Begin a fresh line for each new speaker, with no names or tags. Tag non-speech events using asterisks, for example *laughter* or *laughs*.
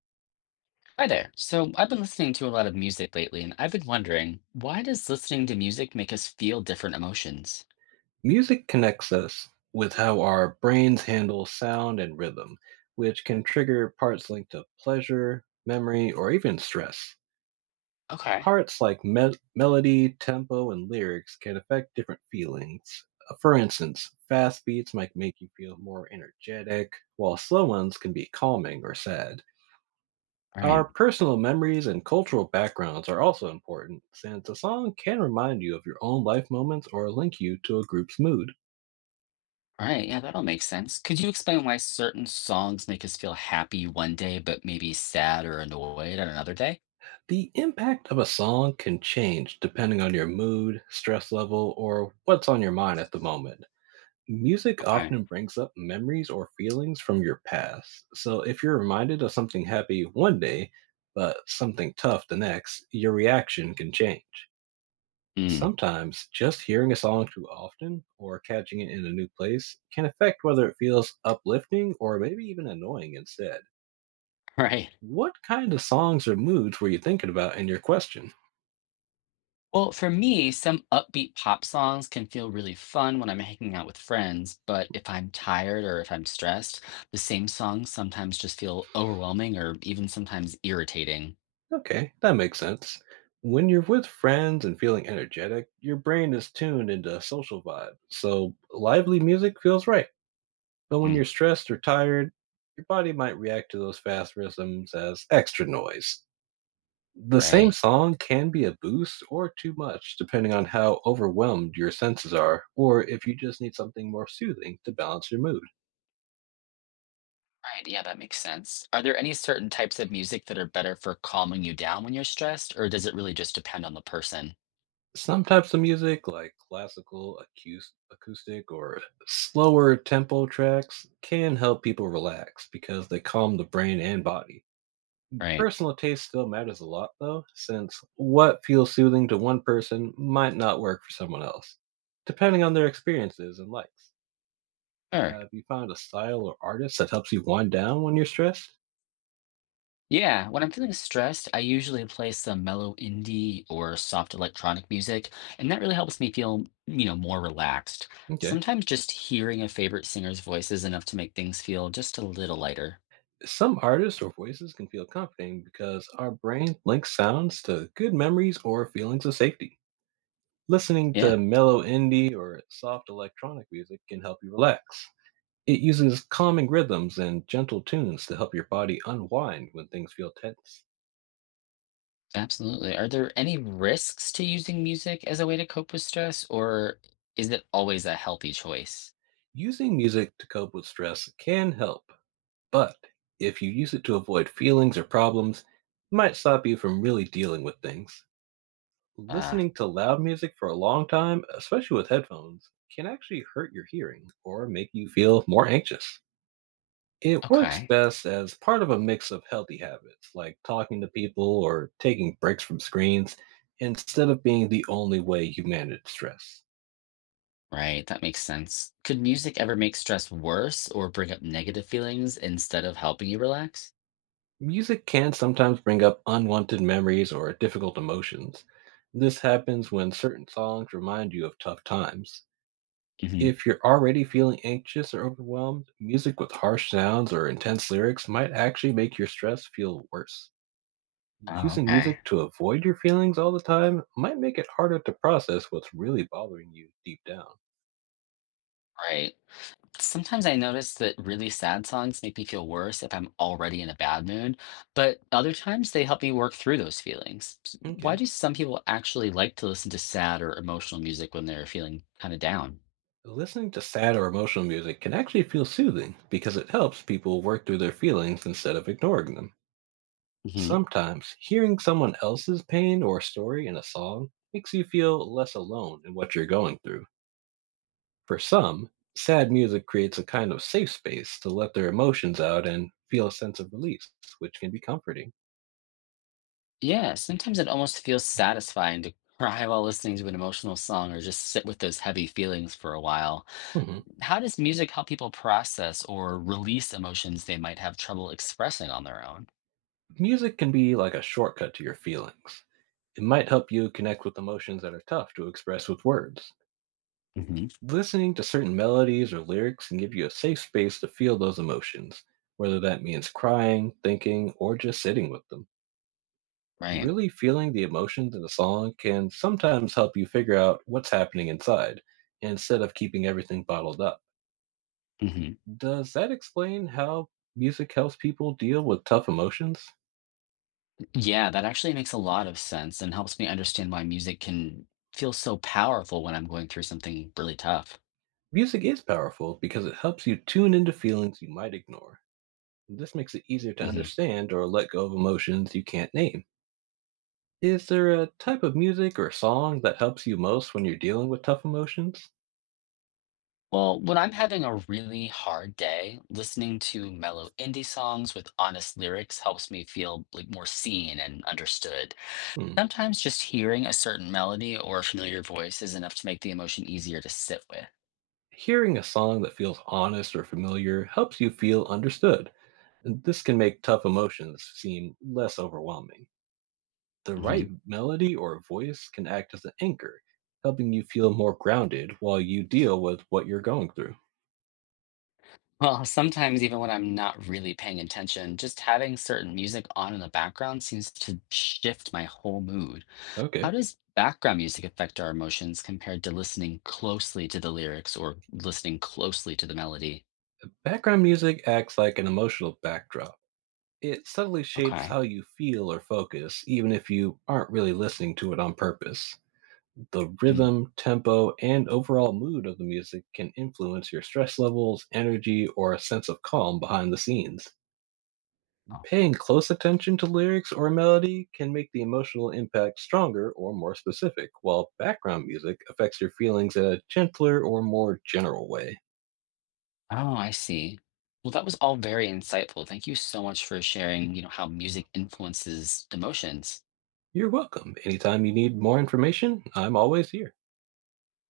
Hi there. So I've been listening to a lot of music lately, and I've been wondering, why does listening to music make us feel different emotions?
Music connects us with how our brains handle sound and rhythm, which can trigger parts linked to pleasure, memory, or even stress.
Okay.
Parts like melody, tempo, and lyrics can affect different feelings. For instance, fast beats might make you feel more energetic, while slow ones can be calming or sad.
All
Our
right.
personal memories and cultural backgrounds are also important, since a song can remind you of your own life moments or link you to a group's mood.
All right. Yeah, that'll make sense. Could you explain why certain songs make us feel happy one day, but maybe sad or annoyed on another day?
The impact of a song can change depending on your mood, stress level, or what's on your mind at the moment. Music
Okay.
often brings up memories or feelings from your past. So if you're reminded of something happy one day, but something tough the next, your reaction can change.
Hmm. *laughs*
Sometimes just hearing a song too often or catching it in a new place can affect whether it feels uplifting or maybe even annoying instead.
Right.
What kind of songs or moods were you thinking about in your question?
Well, for me, some upbeat pop songs can feel really fun when I'm hanging out with friends, but if I'm tired or if I'm stressed, the same songs sometimes just feel overwhelming or even sometimes irritating.
Okay, that makes sense. When you're with friends and feeling energetic, your brain is tuned into a social vibe, so lively music feels right. But when
Hmm.
you're stressed or tired, your body might react to those fast rhythms as extra noise. The same
Right.
song can be a boost or too much, depending on how overwhelmed your senses are, or if you just need something more soothing to balance your mood.
Right. Yeah, that makes sense. Are there any certain types of music that are better for calming you down when you're stressed, or does it really just depend on the person?
Some types of music, like classical, acoustic, or slower tempo tracks, can help people relax because they calm the brain and body.
Right.
Personal taste still matters a lot, though, since what feels soothing to one person might not work for someone else, depending on their experiences and likes.
Sure.
Have you found a style or artist that helps you wind down when you're stressed?
Yeah, when I'm feeling stressed, I usually play some mellow indie or soft electronic music, and that really helps me feel more relaxed.
Okay.
Sometimes just hearing a favorite singer's voice is enough to make things feel just a little lighter.
Some artists or voices can feel comforting because our brain links sounds to good memories or feelings of safety. Listening to
Yeah,
mellow indie or soft electronic music can help you relax. It uses calming rhythms and gentle tunes to help your body unwind when things feel tense.
absolutely. Are there any risks to using music as a way to cope with stress, or is it always a healthy choice?
Using music to cope with stress can help, but if you use it to avoid feelings or problems, it might stop you from really dealing with things.
Uh,
Listening to loud music for a long time, especially with headphones, can actually hurt your hearing or make you feel more anxious. It works
okay.
best as part of a mix of healthy habits, like talking to people or taking breaks from screens, instead of being the only way you manage stress.
Right. That makes sense. Could music ever make stress worse or bring up negative feelings instead of helping you relax?
Music can sometimes bring up unwanted memories or difficult emotions. This happens when certain songs remind you of tough times.
Hmm.
If you're already feeling anxious or overwhelmed, music with harsh sounds or intense lyrics might actually make your stress feel worse.
Oh,
Using
okay.
music to avoid your feelings all the time might make it harder to process what's really bothering you deep down.
Right. Sometimes I notice that really sad songs make me feel worse if I'm already in a bad mood, but other times they help me work through those feelings. Why
Okay.
do some people actually like to listen to sad or emotional music when they're feeling kind of down?
Listening to sad or emotional music can actually feel soothing because it helps people work through their feelings instead of ignoring them. Sometimes, hearing someone else's pain or story in a song makes you feel less alone in what you're going through. For some, sad music creates a kind of safe space to let their emotions out and feel a sense of release, which can be comforting.
Yeah, sometimes it almost feels satisfying to cry while listening to an emotional song or just sit with those heavy feelings for a while.
Mhm.
How does music help people process or release emotions they might have trouble expressing on their own?
Music can be like a shortcut to your feelings. It might help you connect with emotions that are tough to express with words.
Hmm.
Listening to certain melodies or lyrics can give you a safe space to feel those emotions, whether that means crying, thinking, or just sitting with them.
Right.
Really feeling the emotions in a song can sometimes help you figure out what's happening inside instead of keeping everything bottled up.
Hmm.
Does that explain how music helps people deal with tough emotions?
Yeah, that actually makes a lot of sense and helps me understand why music can feel so powerful when I'm going through something really tough.
Music is powerful because it helps you tune into feelings you might ignore. This makes it easier to
Hmm.
understand or let go of emotions you can't name. Is there a type of music or song that helps you most when you're dealing with tough emotions?
Well, when I'm having a really hard day, listening to mellow indie songs with honest lyrics helps me feel like more seen and understood.
Hmm.
Sometimes just hearing a certain melody or a familiar voice is enough to make the emotion easier to sit with.
Hearing a song that feels honest or familiar helps you feel understood, and this can make tough emotions seem less overwhelming. The right
Mhm. *laughs*
melody or voice can act as an anchor, helping you feel more grounded while you deal with what you're going through.
Well, sometimes even when I'm not really paying attention, just having certain music on in the background seems to shift my whole mood. How
Okay.
does background music affect our emotions compared to listening closely to the lyrics or listening closely to the melody?
Background music acts like an emotional backdrop. It subtly shapes
Okay.
how you feel or focus, even if you aren't really listening to it on purpose. The rhythm, tempo, and overall mood of the music can influence your stress levels, energy, or a sense of calm behind the scenes.
Oh,
Paying close attention to lyrics or melody can make the emotional impact stronger or more specific, while background music affects your feelings in a gentler or more general way.
oh, I see. Well, that was all very insightful. Thank you so much for sharing how music influences emotions.
You're welcome. Anytime you need more information, I'm always here.